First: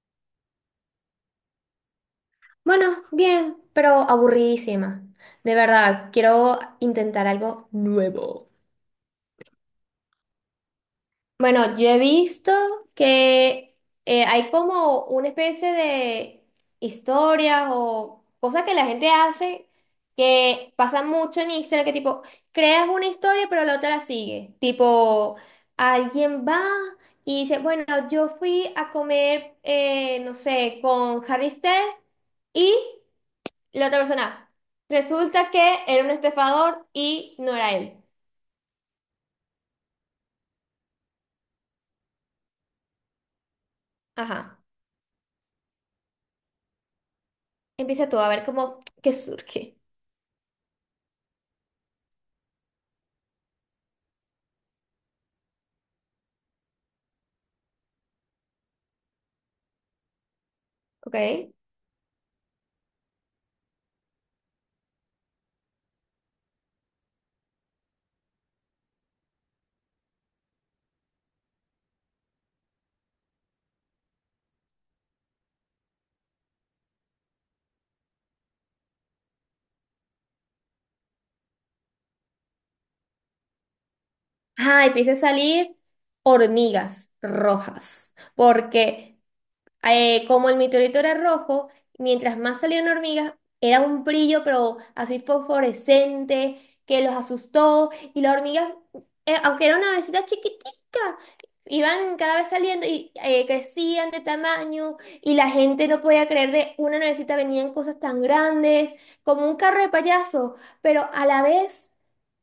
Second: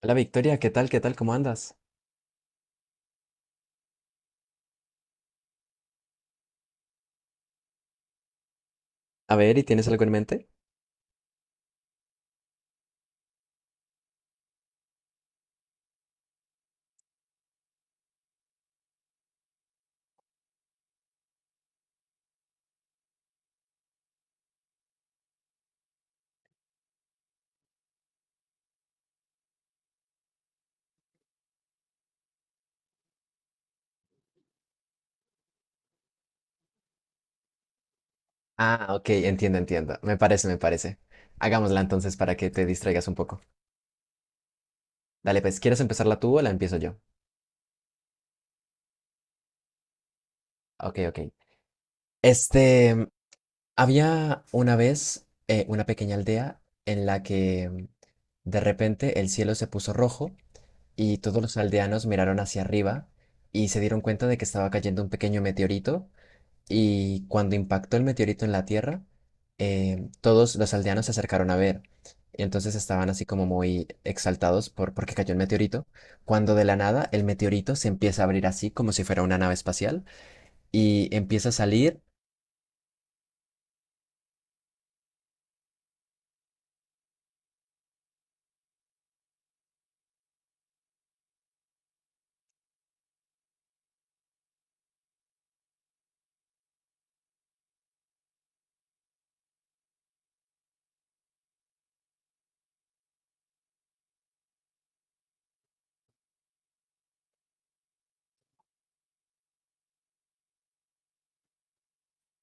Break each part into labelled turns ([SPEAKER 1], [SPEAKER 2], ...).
[SPEAKER 1] Hola Victoria, ¿qué tal? ¿Qué tal? ¿Cómo andas?
[SPEAKER 2] Bueno, bien, pero aburridísima. De verdad, quiero intentar algo.
[SPEAKER 1] A ver, ¿y tienes algo en mente?
[SPEAKER 2] Bueno, yo he visto que hay como una especie de historias o cosas que la gente hace que pasa mucho en Instagram, que tipo, creas una historia pero la otra la sigue. Tipo, alguien va y dice, bueno, yo fui a comer, no sé, con Harry Styles y... La otra persona, resulta que era un estafador y no era él.
[SPEAKER 1] Ah, ok, entiendo, entiendo. Me parece, me parece. Hagámosla entonces para que te distraigas un poco.
[SPEAKER 2] Ajá.
[SPEAKER 1] Dale, pues, ¿quieres empezarla tú o la empiezo yo?
[SPEAKER 2] Empieza tú a ver cómo, qué surge.
[SPEAKER 1] Ok, ok. Este, Había una vez una pequeña aldea en la que de repente el cielo se puso rojo y todos
[SPEAKER 2] ¿Ok?
[SPEAKER 1] los aldeanos miraron hacia arriba y se dieron cuenta de que estaba cayendo un pequeño meteorito. Y cuando impactó el meteorito en la Tierra, todos los aldeanos se acercaron a ver. Y entonces estaban así como muy exaltados porque cayó el meteorito, cuando de la nada el meteorito se empieza a abrir así como si fuera una nave espacial y empieza a salir.
[SPEAKER 2] Ajá, empieza a salir hormigas rojas, porque como el meteorito era rojo, mientras más salían hormigas, era un brillo, pero así fosforescente, que los asustó. Y las hormigas, aunque era una avecita chiquitica, iban cada vez saliendo y crecían de tamaño. Y la gente no podía creer de una navecita venían cosas tan grandes, como un carro de payaso. Pero a la vez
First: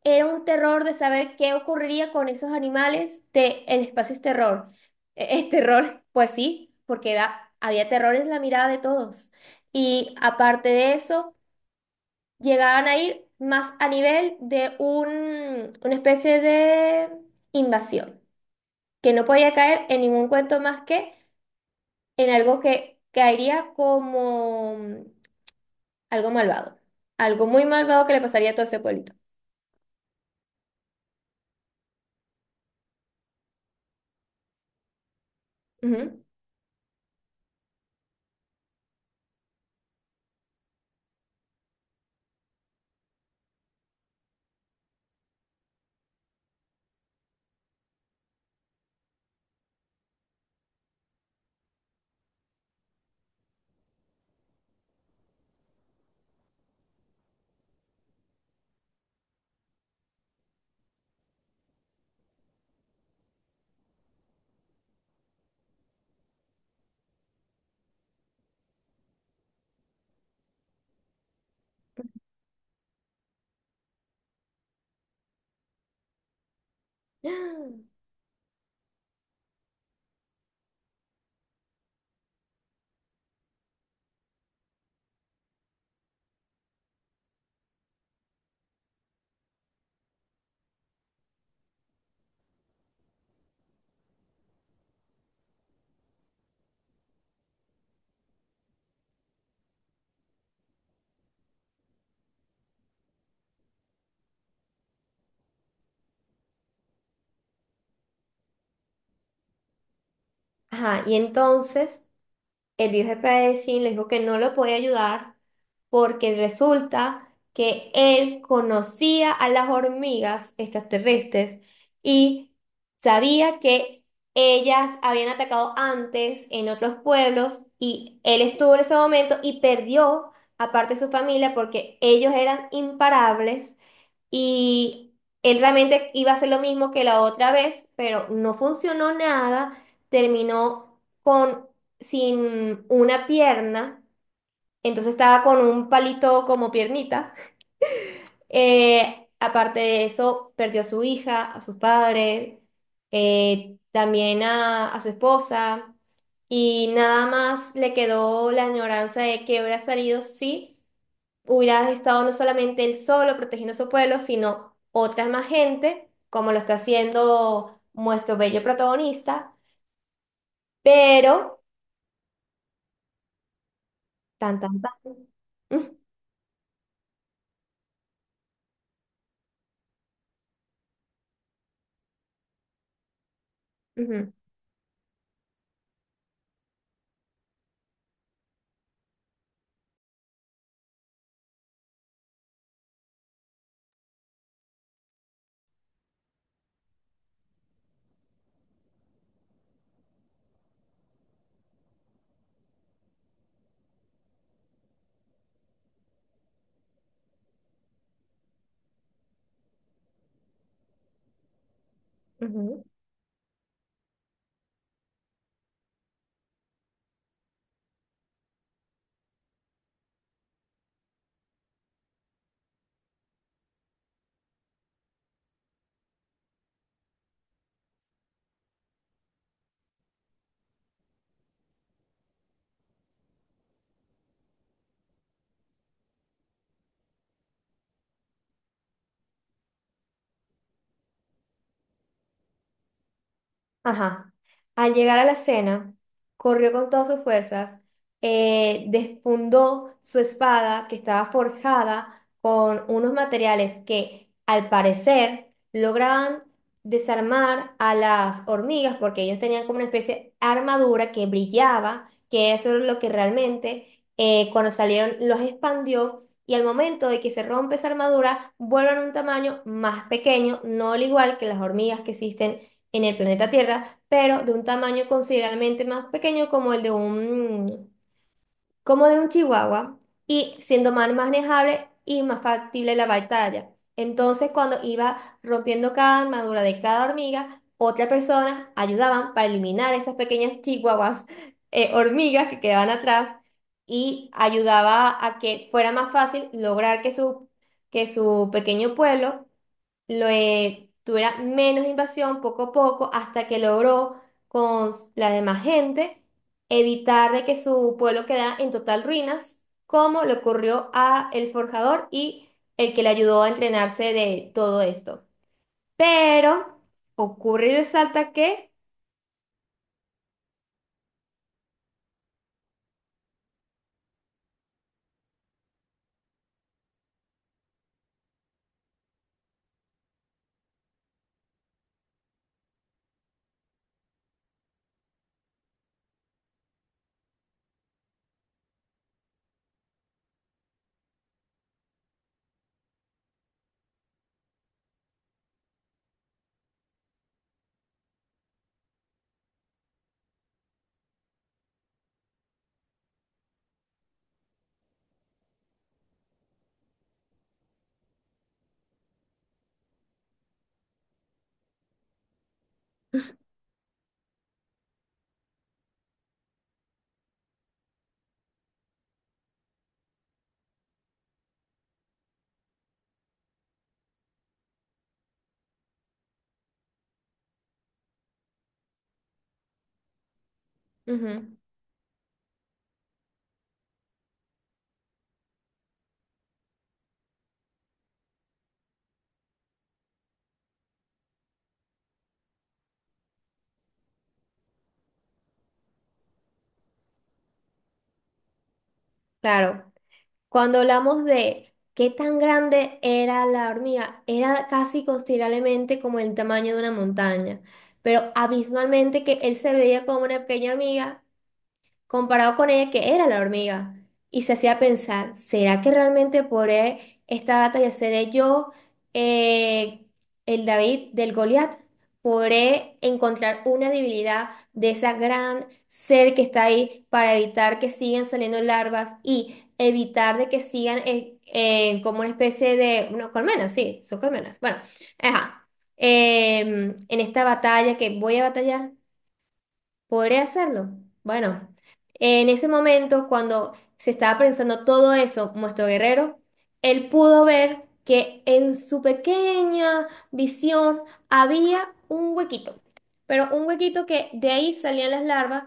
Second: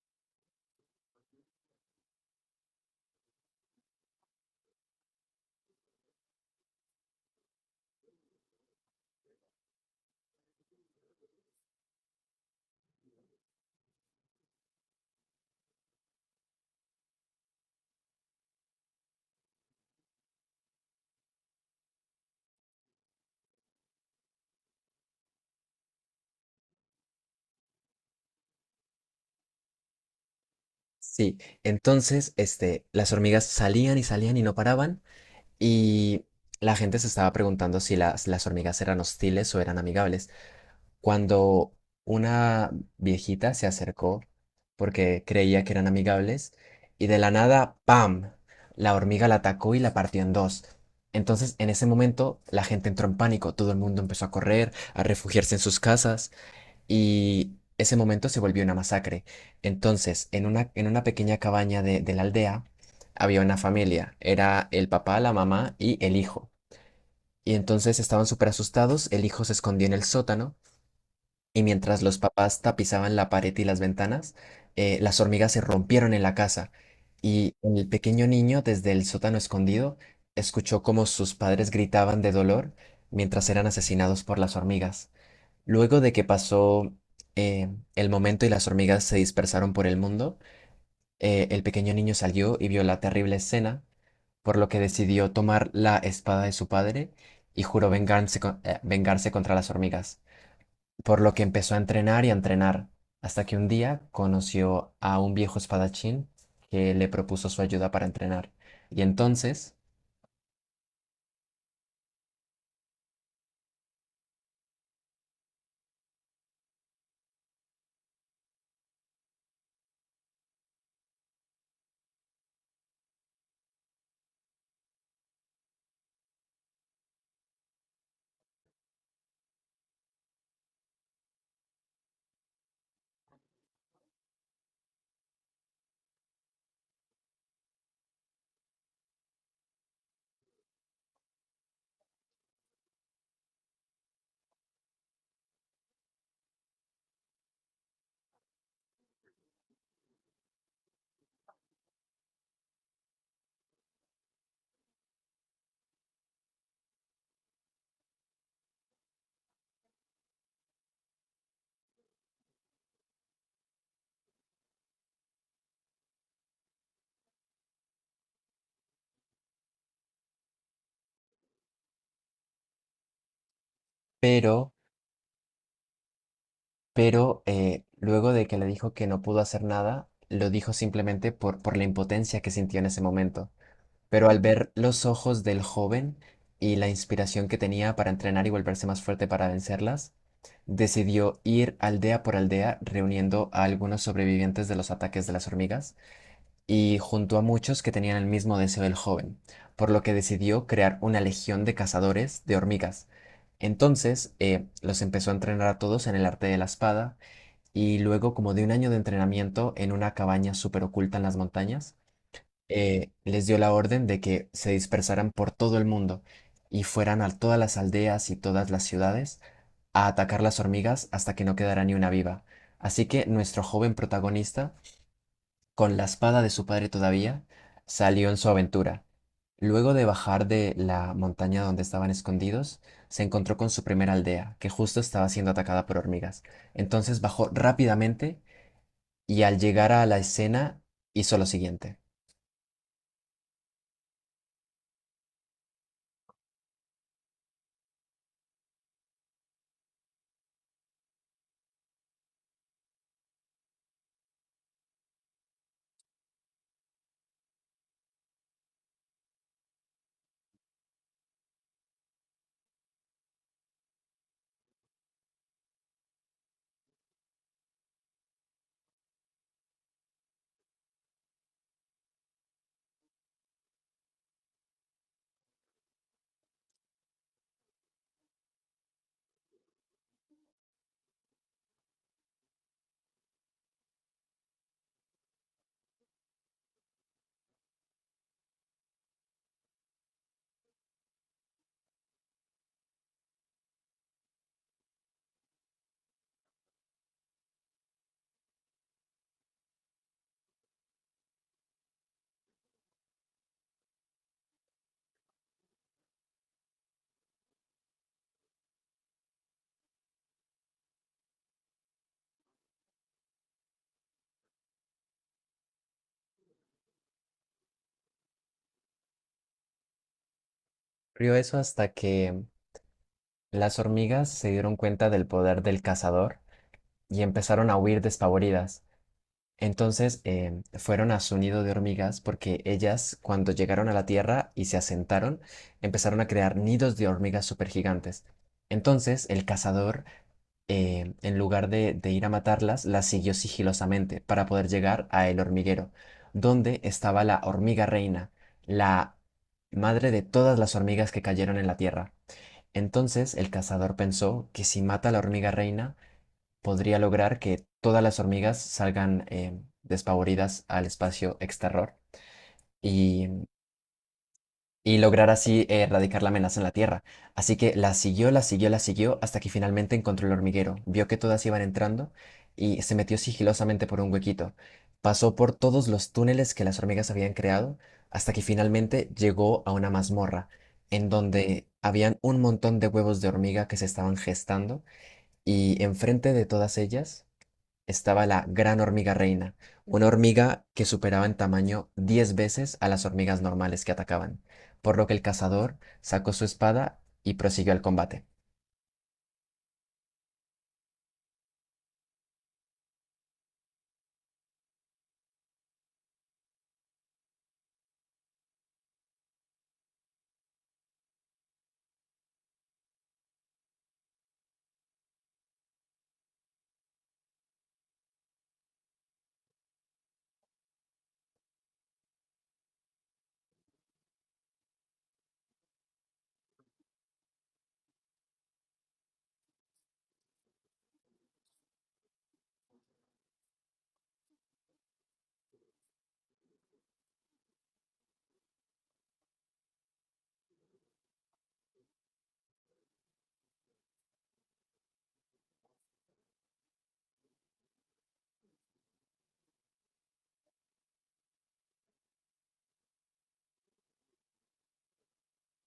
[SPEAKER 2] era un terror de saber qué ocurriría con esos animales. De El espacio es terror. Es terror, pues sí, porque había terror en la mirada de todos. Y aparte de eso, llegaban a ir más a nivel de una especie de invasión, que no podía caer en ningún cuento más que en algo que caería como algo malvado, algo muy malvado que le pasaría a todo ese pueblito.
[SPEAKER 1] Sí, entonces las hormigas salían y salían y no paraban,
[SPEAKER 2] Ujú.
[SPEAKER 1] y la gente se estaba preguntando si las hormigas eran hostiles o eran amigables, cuando una viejita se acercó porque creía que eran amigables y de la nada, ¡pam! La hormiga la atacó y la partió en dos. Entonces, en ese momento, la gente entró en pánico, todo el mundo empezó a correr, a refugiarse en sus casas, y ese momento se volvió una masacre. Entonces, en una pequeña cabaña de la aldea había una familia, era el papá, la mamá y el hijo. Y entonces estaban súper asustados, el hijo se escondió en el sótano y mientras los papás tapizaban la pared y las ventanas, las hormigas se rompieron en la casa y el pequeño niño, desde el sótano escondido, escuchó cómo sus padres gritaban de dolor mientras eran asesinados por las hormigas. Luego de que pasó eh, el momento y las hormigas se dispersaron por el mundo, el pequeño niño salió y vio la terrible escena, por lo que decidió tomar la espada de su padre y juró vengarse, vengarse contra las hormigas, por lo que empezó a entrenar y a entrenar, hasta que un día conoció a un viejo espadachín que le propuso su ayuda para entrenar. Y entonces,
[SPEAKER 2] Ajá, y entonces el viejo jefe de Shin le dijo que no lo podía ayudar porque resulta que él conocía a las hormigas extraterrestres y sabía que ellas habían atacado antes en otros pueblos y él estuvo en ese momento y perdió aparte su familia porque ellos eran imparables y él realmente iba a hacer lo mismo que la otra vez, pero no funcionó nada. Terminó con sin una pierna, entonces estaba con un palito como piernita. Aparte de eso, perdió a su hija, a sus padres, también a su esposa. Y nada más le quedó la añoranza de que hubiera salido, sí hubiera estado no solamente él solo protegiendo su pueblo, sino otras más gente, como lo está haciendo nuestro bello protagonista, pero tan,
[SPEAKER 1] pero,
[SPEAKER 2] tan, tan.
[SPEAKER 1] pero, luego de que le dijo que no pudo hacer nada, lo dijo simplemente por la impotencia que sintió en ese momento. Pero
[SPEAKER 2] Ujú,
[SPEAKER 1] al ver los ojos del joven y la inspiración que tenía para entrenar y volverse más fuerte para vencerlas, decidió ir aldea por aldea reuniendo a algunos sobrevivientes de los ataques de las hormigas y juntó a muchos que tenían el mismo deseo del joven, por lo que decidió crear una legión de cazadores de hormigas. Entonces, los empezó a entrenar a todos en el arte de la espada y luego, como de un año de entrenamiento en una cabaña súper oculta en las montañas,
[SPEAKER 2] ujú, ujú.
[SPEAKER 1] les dio la orden de que se dispersaran por todo el mundo y fueran a todas las aldeas y todas las ciudades a atacar las hormigas hasta que no quedara ni una viva. Así que nuestro joven protagonista, con la espada de su padre todavía, salió en su aventura. Luego de bajar de la montaña donde estaban escondidos, se encontró con su primera aldea, que justo estaba siendo atacada por hormigas. Entonces bajó rápidamente y al llegar a la escena hizo lo siguiente.
[SPEAKER 2] Ajá. Al llegar a la escena, corrió con todas sus fuerzas, desfundó su espada que estaba forjada con unos materiales que, al parecer, lograban desarmar a las hormigas porque ellos tenían como una especie de armadura que brillaba, que eso es lo que realmente, cuando salieron, los expandió. Y al momento de que se rompe esa armadura, vuelven a un tamaño más pequeño, no al igual que las hormigas que existen en el planeta Tierra, pero de un tamaño considerablemente más pequeño como de un chihuahua, y siendo más manejable y más factible la batalla. Entonces, cuando iba rompiendo cada armadura de cada hormiga, otras personas ayudaban para eliminar esas pequeñas chihuahuas, hormigas que quedaban atrás, y ayudaba a que fuera más fácil lograr que su pequeño pueblo lo tuviera menos invasión poco a poco hasta que logró con la demás gente evitar de que su pueblo quedara en total ruinas, como le ocurrió a el forjador y el que le ayudó a entrenarse de todo esto. Pero ocurre y resalta que.
[SPEAKER 1] Ocurrió eso hasta que las hormigas se dieron cuenta del poder del cazador y empezaron a huir despavoridas. Entonces fueron a su nido de hormigas porque ellas, cuando llegaron a la Tierra y se asentaron, empezaron a crear nidos de hormigas supergigantes. Entonces el cazador, en lugar de ir a matarlas, las siguió sigilosamente para poder llegar a el hormiguero, donde estaba la hormiga reina, la madre de todas las hormigas que cayeron en la Tierra. Entonces el cazador pensó que si mata a la hormiga reina, podría lograr que todas las hormigas salgan despavoridas al espacio exterior y, y lograr así erradicar la amenaza en la Tierra. Así que la siguió, la siguió, la siguió hasta que finalmente encontró el hormiguero. Vio que todas iban entrando y se metió sigilosamente por un huequito. Pasó por todos los túneles que las hormigas habían creado hasta que finalmente llegó a una mazmorra en
[SPEAKER 2] Ujú,
[SPEAKER 1] donde habían un montón de huevos de hormiga que se estaban gestando, y enfrente de todas ellas estaba la gran hormiga reina, una hormiga que superaba en tamaño 10 veces a las hormigas normales que atacaban, por lo que el cazador sacó su espada y prosiguió el combate.
[SPEAKER 2] claro. Cuando hablamos de qué tan grande era la hormiga, era casi considerablemente como el tamaño de una montaña, pero abismalmente que él se veía como una pequeña hormiga comparado con ella que era la hormiga. Y se hacía pensar, ¿será que realmente podré esta batalla seré yo, eh, el David del Goliat? ¿Podré encontrar una debilidad de esa gran ser que está ahí para evitar que sigan saliendo larvas y evitar de que sigan como una especie de, no, colmenas, sí, son colmenas? Bueno, ajá. En esta batalla que voy a batallar. Podría hacerlo. Bueno, en ese momento, cuando se estaba pensando todo eso, nuestro guerrero, él pudo ver que en su pequeña visión había un huequito, pero un huequito que de ahí salían las larvas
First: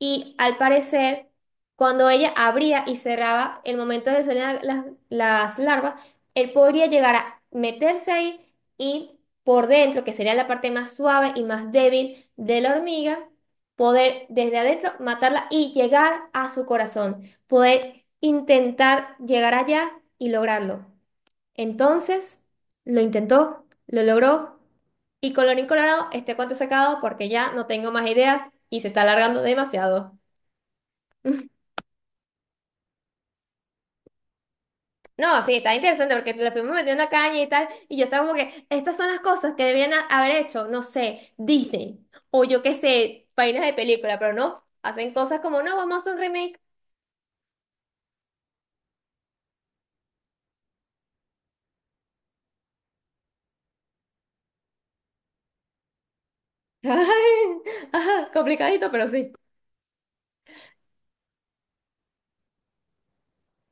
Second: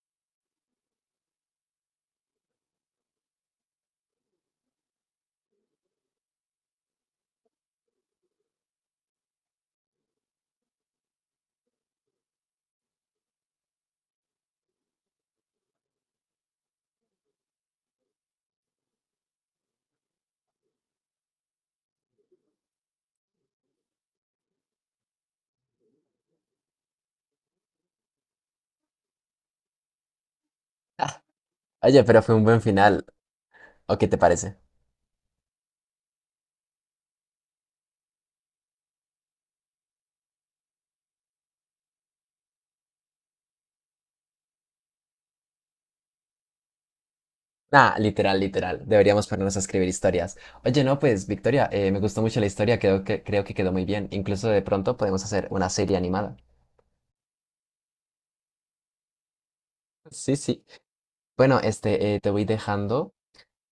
[SPEAKER 2] y, al parecer, cuando ella abría y cerraba el momento de salir las larvas, él podría llegar a meterse ahí y por dentro, que sería la parte más suave y más débil de la hormiga, poder desde adentro matarla y llegar a su corazón, poder intentar llegar allá y lograrlo. Entonces, lo intentó, lo logró y colorín colorado, este cuento se ha acabado porque ya no tengo más ideas y se está alargando demasiado.
[SPEAKER 1] Ah, oye, pero fue un buen final, ¿o qué te parece?
[SPEAKER 2] No, sí, está interesante porque le fuimos metiendo caña y tal, y yo estaba como que, estas son las cosas que deberían haber hecho, no sé, Disney, o yo qué sé, páginas de película, pero no, hacen cosas como, no, vamos a hacer un remake.
[SPEAKER 1] Ah, literal, literal. Deberíamos ponernos a escribir historias. Oye, no, pues, Victoria, me gustó mucho la historia, creo que quedó muy bien. Incluso de pronto podemos hacer una serie animada.
[SPEAKER 2] Ay, ajá, complicadito, pero sí.
[SPEAKER 1] Sí, sí. Bueno, te voy dejando,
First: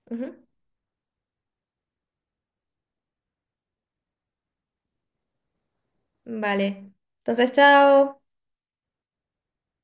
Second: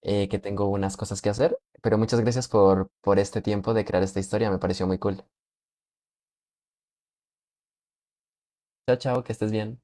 [SPEAKER 2] Ujú.
[SPEAKER 1] que tengo unas cosas que hacer, pero muchas gracias por este tiempo de crear esta historia, me pareció muy cool.
[SPEAKER 2] Vale. Entonces, chao.
[SPEAKER 1] Chao, chao, que estés bien.